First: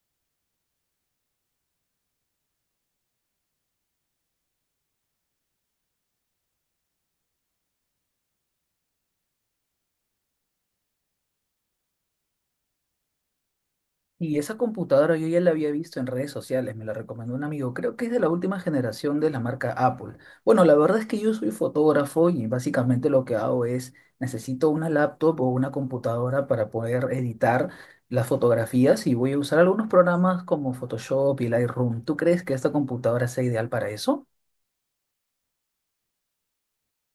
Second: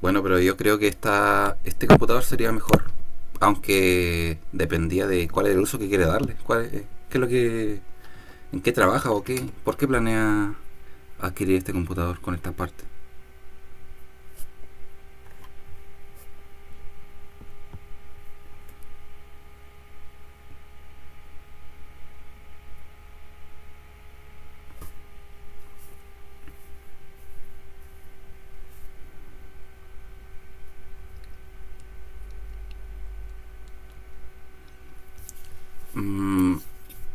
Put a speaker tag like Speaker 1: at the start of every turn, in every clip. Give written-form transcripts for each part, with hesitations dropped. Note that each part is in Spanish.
Speaker 1: Bueno, pero yo creo que este computador sería mejor. Aunque dependía de cuál es el uso que quiere darle. ¿Qué es lo que? ¿En qué trabaja o qué? ¿Por qué planea adquirir este computador con esta parte?
Speaker 2: Y esa computadora yo ya la había visto en redes sociales, me la recomendó un amigo, creo que es de la última generación de la marca Apple. Bueno, la verdad es que yo soy fotógrafo y básicamente lo que hago es necesito una laptop o una computadora para poder editar las fotografías y voy a usar algunos programas como Photoshop y Lightroom. ¿Tú crees que esta computadora sea ideal para eso?
Speaker 1: Mm,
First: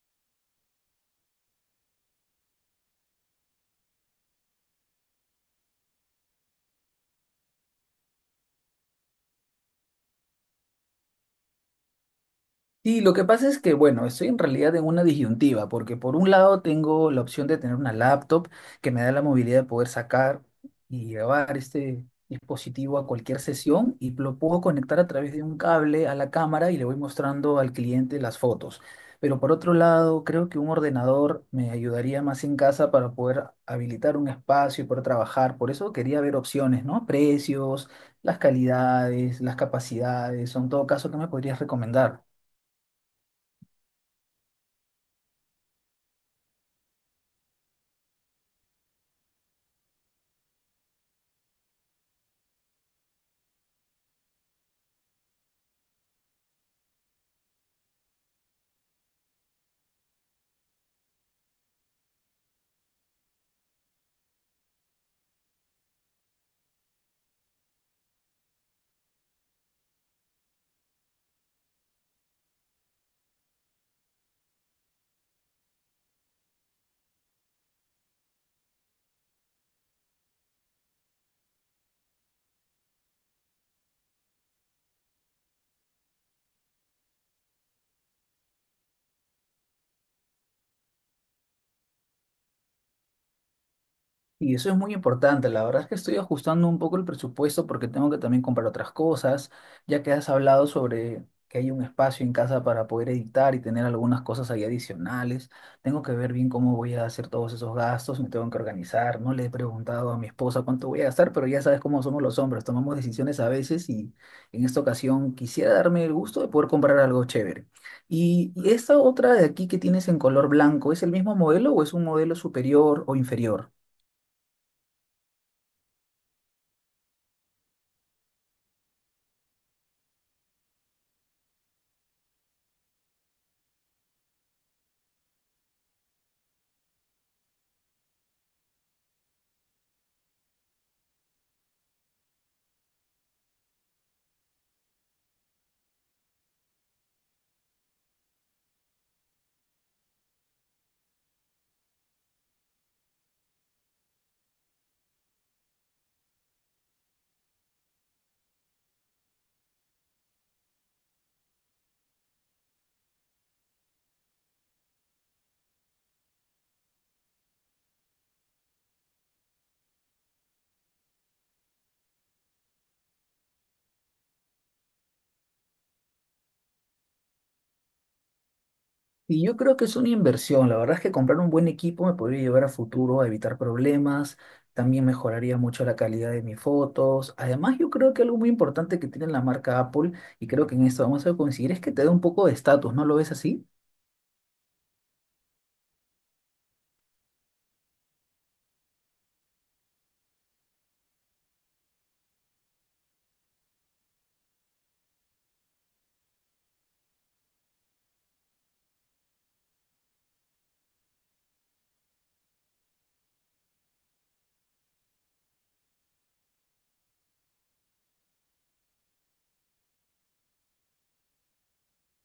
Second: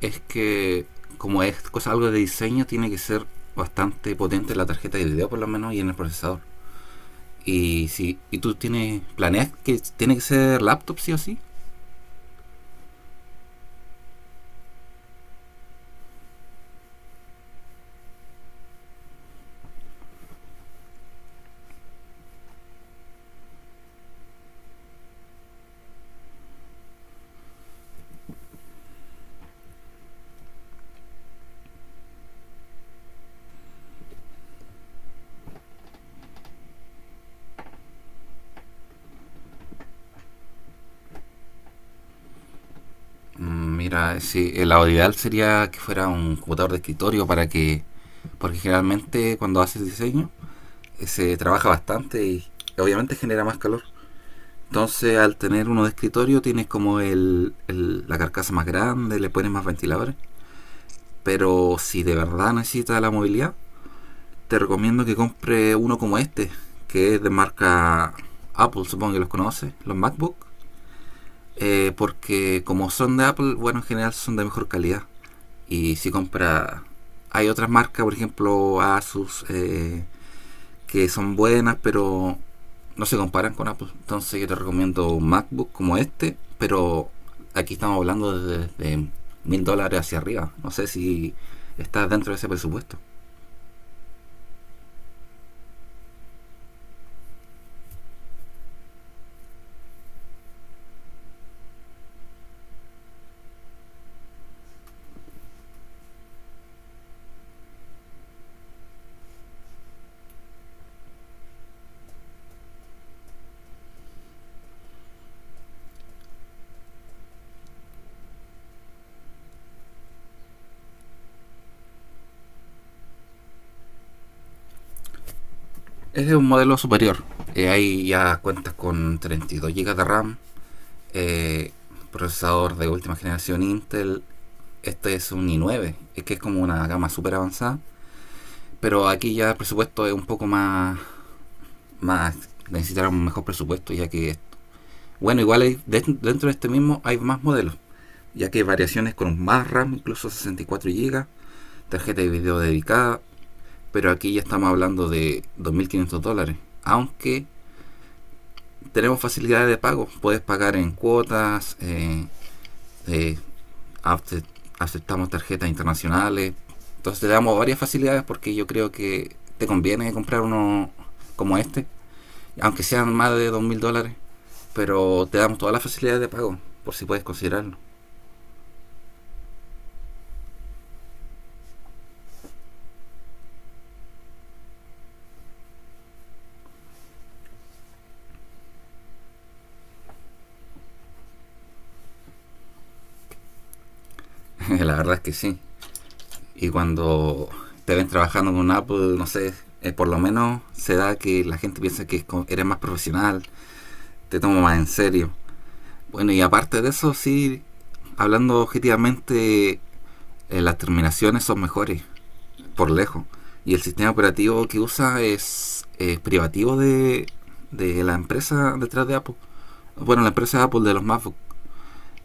Speaker 1: es que, como es cosa algo de diseño, tiene que ser bastante potente la tarjeta de video, por lo menos, y en el procesador. Y si y tú tienes. ¿Planeas que tiene que ser laptop, sí o sí?
Speaker 2: Sí, lo que pasa es que, bueno, estoy en realidad en una disyuntiva, porque por un lado tengo la opción de tener una laptop que me da la movilidad de poder sacar y llevar este dispositivo a cualquier sesión y lo puedo conectar a través de un cable a la cámara y le voy mostrando al cliente las fotos. Pero por otro lado, creo que un ordenador me ayudaría más en casa para poder habilitar un espacio y poder trabajar. Por eso quería ver opciones, ¿no? Precios, las calidades, las capacidades, son todo caso que me podrías recomendar.
Speaker 1: Mira, sí, la ideal sería que fuera un computador de escritorio para que, porque generalmente cuando haces diseño se trabaja bastante y obviamente genera más calor. Entonces, al tener uno de escritorio tienes como la carcasa más grande, le pones más ventiladores. Pero si de verdad necesitas la movilidad, te recomiendo que compre uno como este, que es de marca Apple, supongo que los conoces, los MacBook. Porque como son de Apple, bueno, en general son de mejor calidad. Y si compra... Hay otras marcas, por ejemplo, Asus, que son buenas, pero no se comparan con Apple. Entonces yo te recomiendo un MacBook como este, pero aquí estamos hablando de $1000 hacia arriba. No sé si está dentro de ese presupuesto.
Speaker 2: Y eso es muy importante. La verdad es que estoy ajustando un poco el presupuesto porque tengo que también comprar otras cosas, ya que has hablado sobre que hay un espacio en casa para poder editar y tener algunas cosas ahí adicionales. Tengo que ver bien cómo voy a hacer todos esos gastos, me tengo que organizar. No le he preguntado a mi esposa cuánto voy a gastar, pero ya sabes cómo somos los hombres, tomamos decisiones a veces y en esta ocasión quisiera darme el gusto de poder comprar algo chévere. Y esta otra de aquí que tienes en color blanco, ¿es el mismo modelo o es un modelo superior o inferior?
Speaker 1: Es un modelo superior. Ahí ya cuentas con 32 gigas de RAM, eh, procesador de última generación Intel. Este es un i9, es que es como una gama super avanzada. Pero aquí ya el presupuesto es un poco más. Más necesitarán un mejor presupuesto, ya que. Bueno, igual hay, dentro de este mismo hay más modelos, ya que hay variaciones con más RAM, incluso 64 gigas, tarjeta de video dedicada, pero aquí ya estamos hablando de $2500. Aunque tenemos facilidades de pago, puedes pagar en cuotas, eh, aceptamos tarjetas internacionales, entonces te damos varias facilidades porque yo creo que te conviene comprar uno como este aunque sean más de $2000, pero te damos todas las facilidades de pago, por si puedes considerarlo.
Speaker 2: Y yo creo que es una inversión. La verdad es que comprar un buen equipo me podría llevar a futuro a evitar problemas. También mejoraría mucho la calidad de mis fotos. Además, yo creo que algo muy importante que tiene la marca Apple, y creo que en esto vamos a coincidir, es que te da un poco de estatus, ¿no lo ves así?
Speaker 1: La verdad es que sí. Y cuando te ven trabajando con Apple, no sé, por lo menos se da que la gente piensa que eres más profesional, te toma más en serio. Bueno, y aparte de eso, sí, hablando objetivamente, las terminaciones son mejores, por lejos. Y el sistema operativo que usa es privativo de la empresa detrás de Apple. Bueno, la empresa de Apple de los MacBook.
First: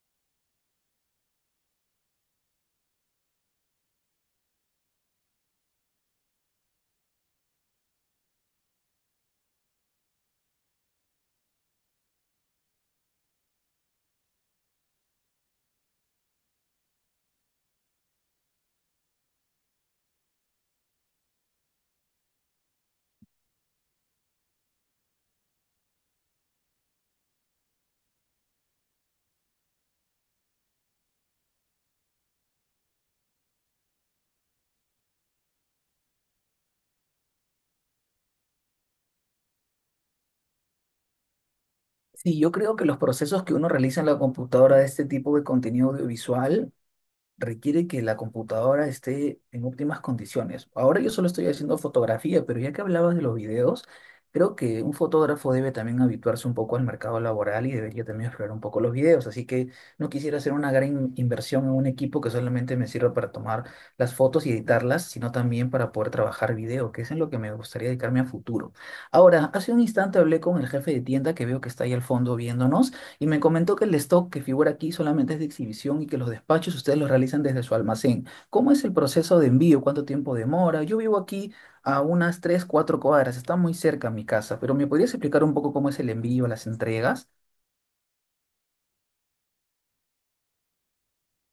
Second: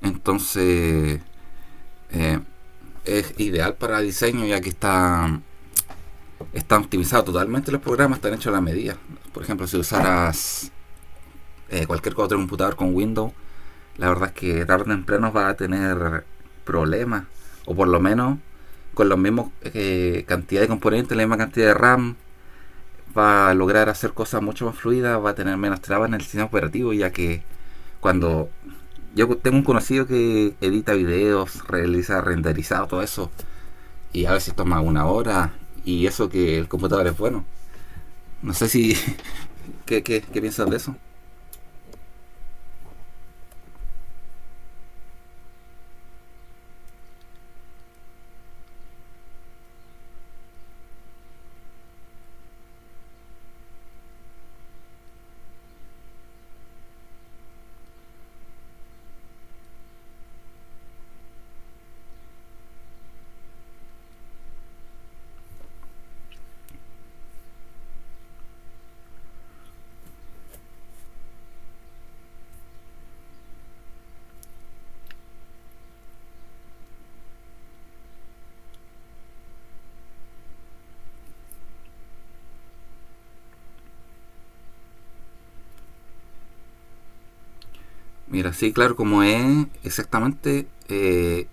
Speaker 1: Entonces eh, es ideal para diseño ya que está optimizado totalmente los programas, están hechos a la medida. Por ejemplo, si usaras cualquier otro computador con Windows, la verdad es que tarde o temprano va a tener problemas. O por lo menos con la misma cantidad de componentes, la misma cantidad de RAM, va a lograr hacer cosas mucho más fluidas, va a tener menos trabas en el sistema operativo. Ya que cuando yo tengo un conocido que edita videos, realiza renderizado, todo eso. Y a veces toma una hora. Y eso que el computador es bueno. No sé si... ¿Qué piensas de eso?
Speaker 2: Sí, yo creo que los procesos que uno realiza en la computadora de este tipo de contenido audiovisual requiere que la computadora esté en óptimas condiciones. Ahora yo solo estoy haciendo fotografía, pero ya que hablabas de los videos, creo que un fotógrafo debe también habituarse un poco al mercado laboral y debería también explorar un poco los videos. Así que no quisiera hacer una gran inversión en un equipo que solamente me sirva para tomar las fotos y editarlas, sino también para poder trabajar video, que es en lo que me gustaría dedicarme a futuro. Ahora, hace un instante hablé con el jefe de tienda que veo que está ahí al fondo viéndonos y me comentó que el stock que figura aquí solamente es de exhibición y que los despachos ustedes los realizan desde su almacén. ¿Cómo es el proceso de envío? ¿Cuánto tiempo demora? Yo vivo aquí a unas 3 4 cuadras, está muy cerca mi casa, pero ¿me podrías explicar un poco cómo es el envío, las entregas?
Speaker 1: Mira, sí, claro, como es exactamente...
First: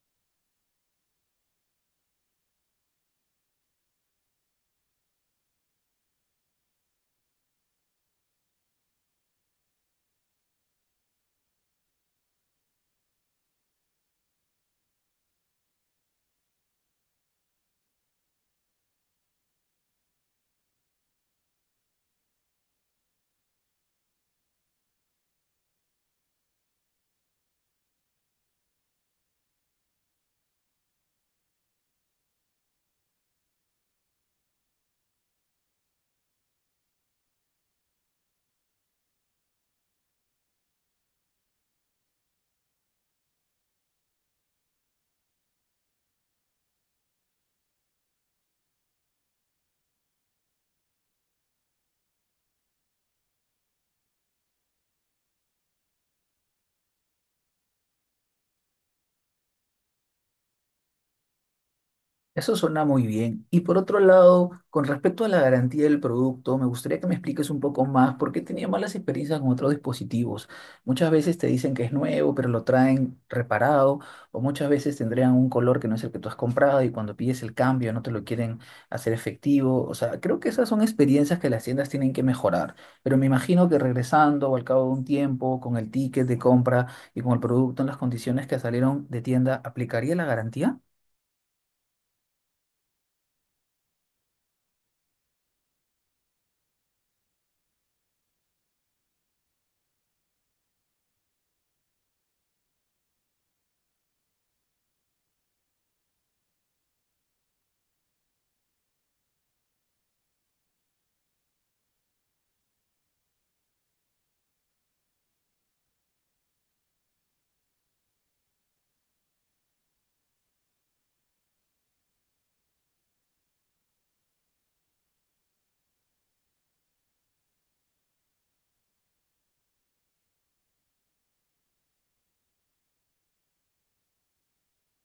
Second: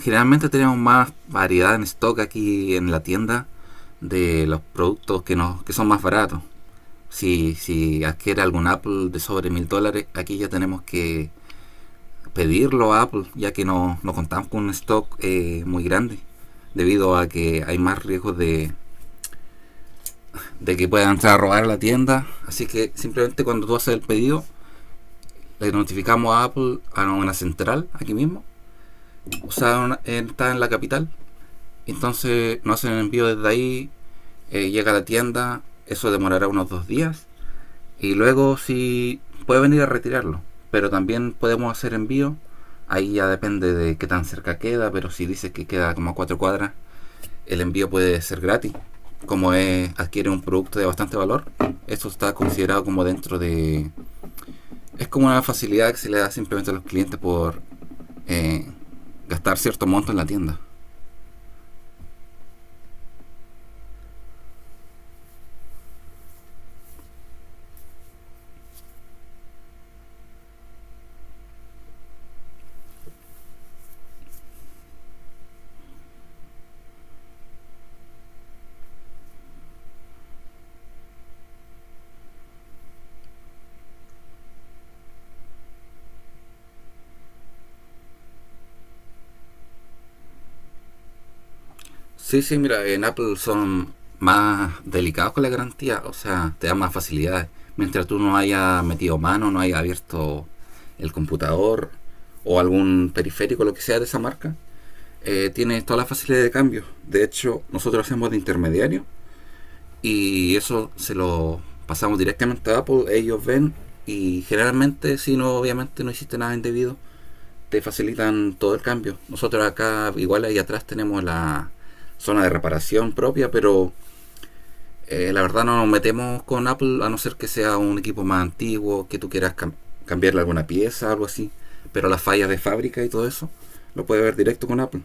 Speaker 1: generalmente tenemos más variedad en stock aquí en la tienda de los productos que son más baratos. Si adquiere algún Apple de sobre $1000, aquí ya tenemos que pedirlo a Apple, ya que no contamos con un stock muy grande, debido a que hay más riesgos de que puedan entrar a robar la tienda. Así que simplemente cuando tú haces el pedido, le notificamos a Apple a una central aquí mismo. O sea, está en la capital. Entonces nos hacen el envío desde ahí, llega a la tienda, eso demorará unos 2 días. Y luego si puede venir a retirarlo, pero también podemos hacer envío. Ahí ya depende de qué tan cerca queda, pero si dice que queda como a 4 cuadras, el envío puede ser gratis. Como es, adquiere un producto de bastante valor, esto está considerado como dentro de... Es como una facilidad que se le da simplemente a los clientes por eh, gastar cierto monto en la tienda.
Speaker 2: Eso suena muy bien. Y por otro lado, con respecto a la garantía del producto, me gustaría que me expliques un poco más por qué tenía malas experiencias con otros dispositivos. Muchas veces te dicen que es nuevo, pero lo traen reparado, o muchas veces tendrían un color que no es el que tú has comprado y cuando pides el cambio no te lo quieren hacer efectivo. O sea, creo que esas son experiencias que las tiendas tienen que mejorar. Pero me imagino que regresando o al cabo de un tiempo, con el ticket de compra y con el producto en las condiciones que salieron de tienda, ¿aplicaría la garantía?
Speaker 1: Sí, sí, mira, en Apple son más delicados con la garantía, o sea, te dan más facilidades. Mientras tú no hayas metido mano, no hayas abierto el computador o algún periférico, lo que sea de esa marca, tienes toda la facilidad de cambio. De hecho, nosotros hacemos de intermediario y eso se lo pasamos directamente a Apple, ellos ven y generalmente si no, obviamente no hiciste nada indebido, te facilitan todo el cambio. Nosotros acá, igual ahí atrás, tenemos la zona de reparación propia, pero la verdad no nos metemos con Apple a no ser que sea un equipo más antiguo, que tú quieras cambiarle alguna pieza, algo así. Pero las fallas de fábrica y todo eso, lo puedes ver directo con Apple.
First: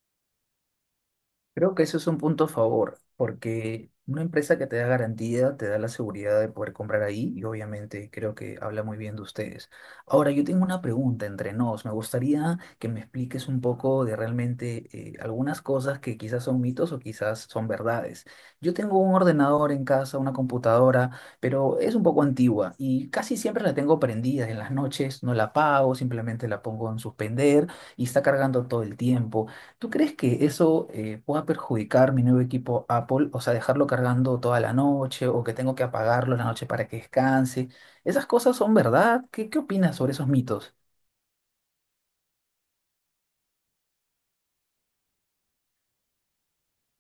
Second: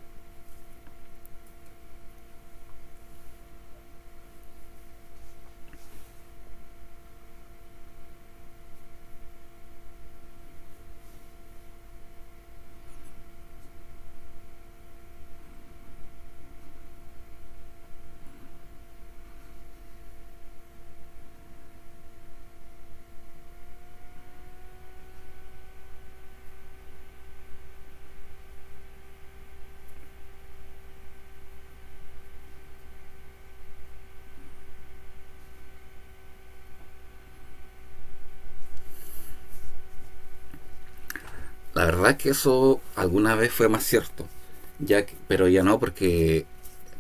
Speaker 2: Creo que eso es un punto a favor, porque una empresa que te da garantía, te da la seguridad de poder comprar ahí y obviamente creo que habla muy bien de ustedes. Ahora, yo tengo una pregunta entre nos. Me gustaría que me expliques un poco de realmente algunas cosas que quizás son mitos o quizás son verdades. Yo tengo un ordenador en casa, una computadora, pero es un poco antigua y casi siempre la tengo prendida en las noches, no la apago, simplemente la pongo en suspender y está cargando todo el tiempo. ¿Tú crees que eso pueda perjudicar mi nuevo equipo Apple? O sea, dejarlo cargando toda la noche o que tengo que apagarlo en la noche para que descanse. ¿Esas cosas son verdad? ¿Qué opinas sobre esos mitos?
Speaker 1: La verdad es que eso alguna vez fue más cierto, pero ya no porque,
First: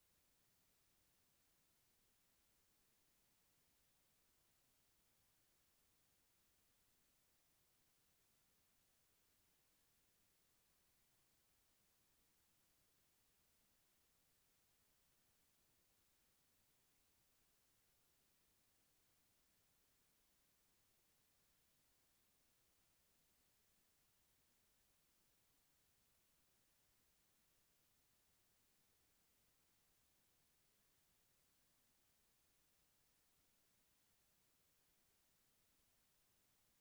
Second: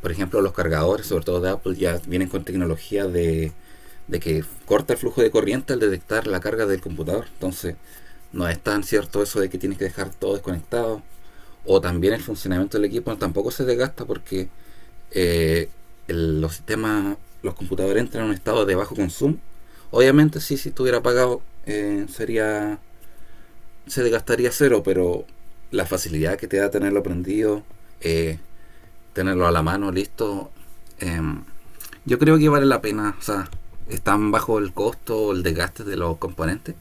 Speaker 1: por ejemplo, los cargadores, sobre todo de Apple, ya vienen con tecnología de que corta el flujo de corriente al detectar la carga del computador. Entonces, no es tan cierto eso de que tienes que dejar todo desconectado. O también el funcionamiento del equipo tampoco se desgasta porque eh, los sistemas, los computadores entran en un estado de bajo consumo. Obviamente, sí, si estuviera apagado, sería se desgastaría cero, pero la facilidad que te da tenerlo aprendido, eh, tenerlo a la mano, listo, eh, yo creo que vale la pena. O sea, es tan bajo el costo el desgaste de los componentes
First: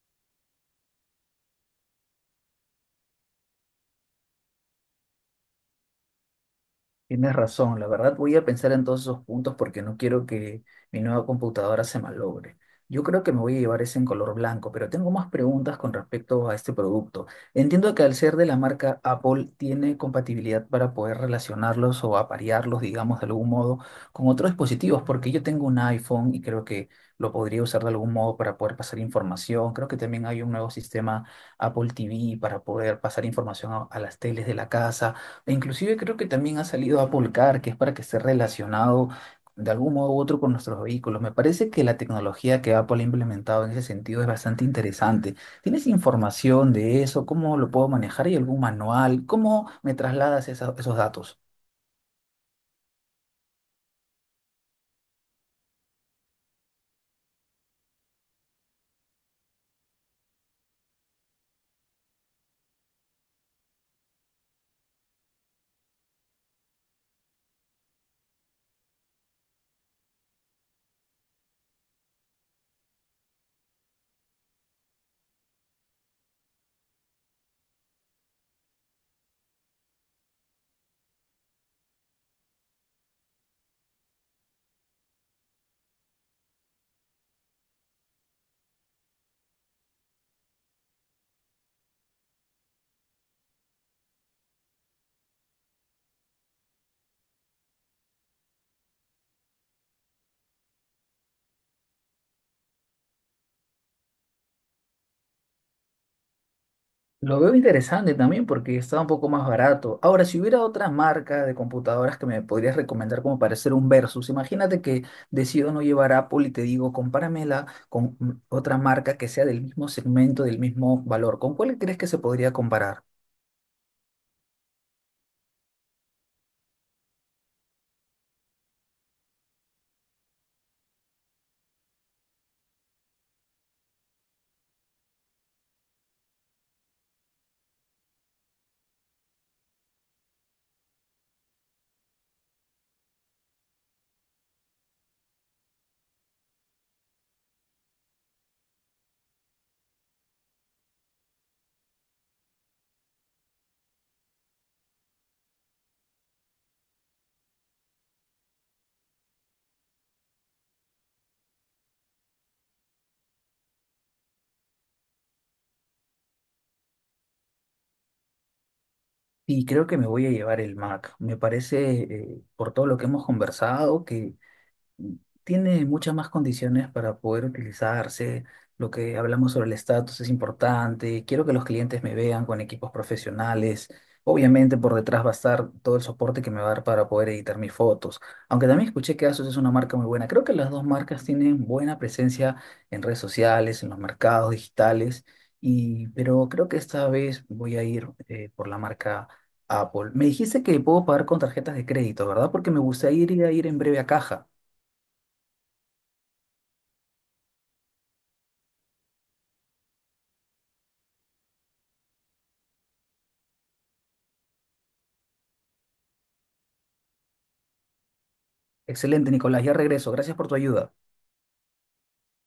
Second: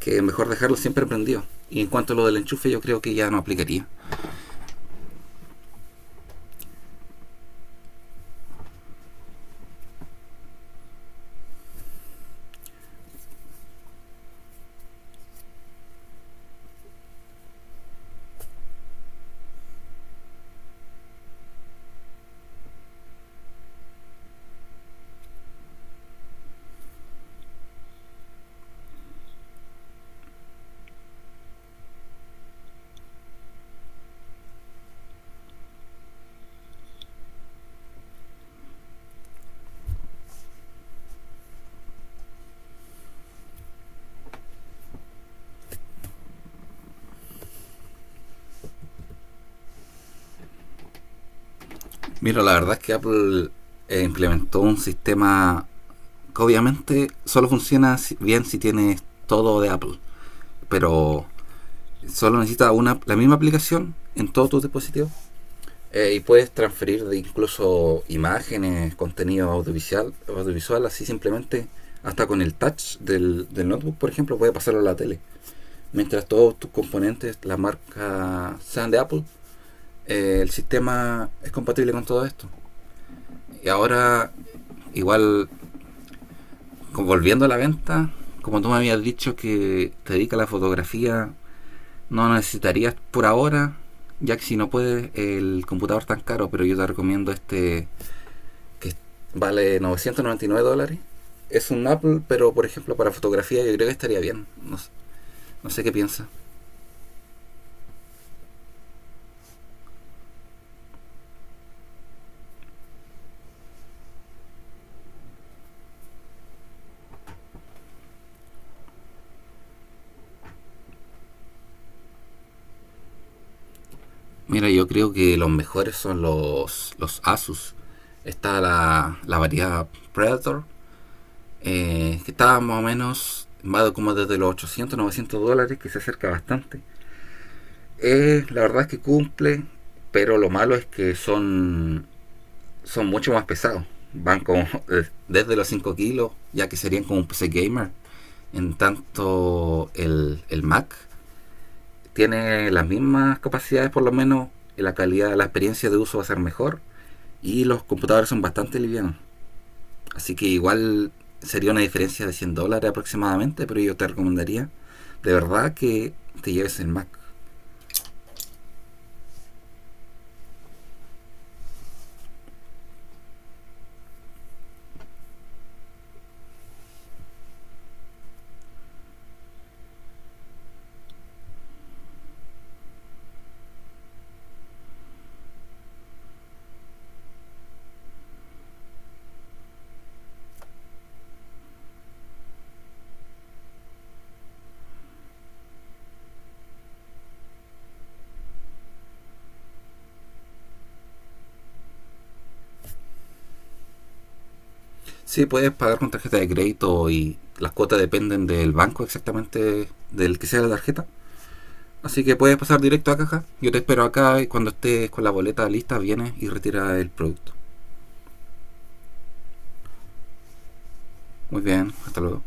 Speaker 1: que es mejor dejarlo siempre prendido. Y en cuanto a lo del enchufe, yo creo que ya no aplicaría.
Speaker 2: Tienes razón, la verdad voy a pensar en todos esos puntos porque no quiero que mi nueva computadora se malogre. Yo creo que me voy a llevar ese en color blanco, pero tengo más preguntas con respecto a este producto. Entiendo que al ser de la marca Apple tiene compatibilidad para poder relacionarlos o aparearlos, digamos, de algún modo con otros dispositivos, porque yo tengo un iPhone y creo que lo podría usar de algún modo para poder pasar información. Creo que también hay un nuevo sistema Apple TV para poder pasar información a las teles de la casa. E inclusive creo que también ha salido Apple Car, que es para que esté relacionado de algún modo u otro con nuestros vehículos. Me parece que la tecnología que Apple ha implementado en ese sentido es bastante interesante. ¿Tienes información de eso? ¿Cómo lo puedo manejar? ¿Hay algún manual? ¿Cómo me trasladas esos datos?
Speaker 1: Mira, la verdad es que Apple implementó un sistema que obviamente solo funciona bien si tienes todo de Apple, pero solo necesitas una, la misma aplicación en todos tus dispositivos. Y puedes transferir de incluso imágenes, contenido audiovisual, así simplemente, hasta con el touch del notebook, por ejemplo, puedes pasarlo a la tele. Mientras todos tus componentes, la marca sean de Apple, el sistema es compatible con todo esto. Y ahora, igual, volviendo a la venta, como tú me habías dicho que te dedicas a la fotografía, no necesitarías por ahora, ya que si no puedes, el computador tan caro, pero yo te recomiendo este que vale $999. Es un Apple, pero por ejemplo para fotografía yo creo que estaría bien. No, no sé qué piensa.
Speaker 2: Lo veo interesante también porque está un poco más barato. Ahora, si hubiera otra marca de computadoras que me podrías recomendar como para hacer un versus, imagínate que decido no llevar Apple y te digo, compáramela con mm, otra marca que sea del mismo segmento, del mismo valor. ¿Con cuál crees que se podría comparar?
Speaker 1: Mira, yo creo que los mejores son los Asus. Está la variedad Predator, que está más o menos, va como desde los 800 900 dólares, que se acerca bastante. La verdad es que cumple, pero lo malo es que son mucho más pesados. Van como desde los 5 kilos, ya que serían como un PC gamer. En tanto, el Mac tiene las mismas capacidades, por lo menos la calidad, la experiencia de uso va a ser mejor y los computadores son bastante livianos. Así que igual sería una diferencia de $100 aproximadamente, pero yo te recomendaría de verdad que te lleves el Mac.
Speaker 2: Y creo que me voy a llevar el Mac. Me parece, por todo lo que hemos conversado, que tiene muchas más condiciones para poder utilizarse. Lo que hablamos sobre el estatus es importante. Quiero que los clientes me vean con equipos profesionales. Obviamente por detrás va a estar todo el soporte que me va a dar para poder editar mis fotos. Aunque también escuché que ASUS es una marca muy buena. Creo que las dos marcas tienen buena presencia en redes sociales, en los mercados digitales. Y, pero creo que esta vez voy a ir por la marca Apple. Me dijiste que puedo pagar con tarjetas de crédito, ¿verdad? Porque me gustaría ir a ir en breve a caja.
Speaker 1: Sí, puedes pagar con tarjeta de crédito y las cuotas dependen del banco exactamente del que sea la tarjeta. Así que puedes pasar directo a caja. Yo te espero acá y cuando estés con la boleta lista vienes y retira el producto.
Speaker 2: Excelente, Nicolás, ya regreso. Gracias por tu ayuda.
Speaker 1: Muy bien, hasta luego.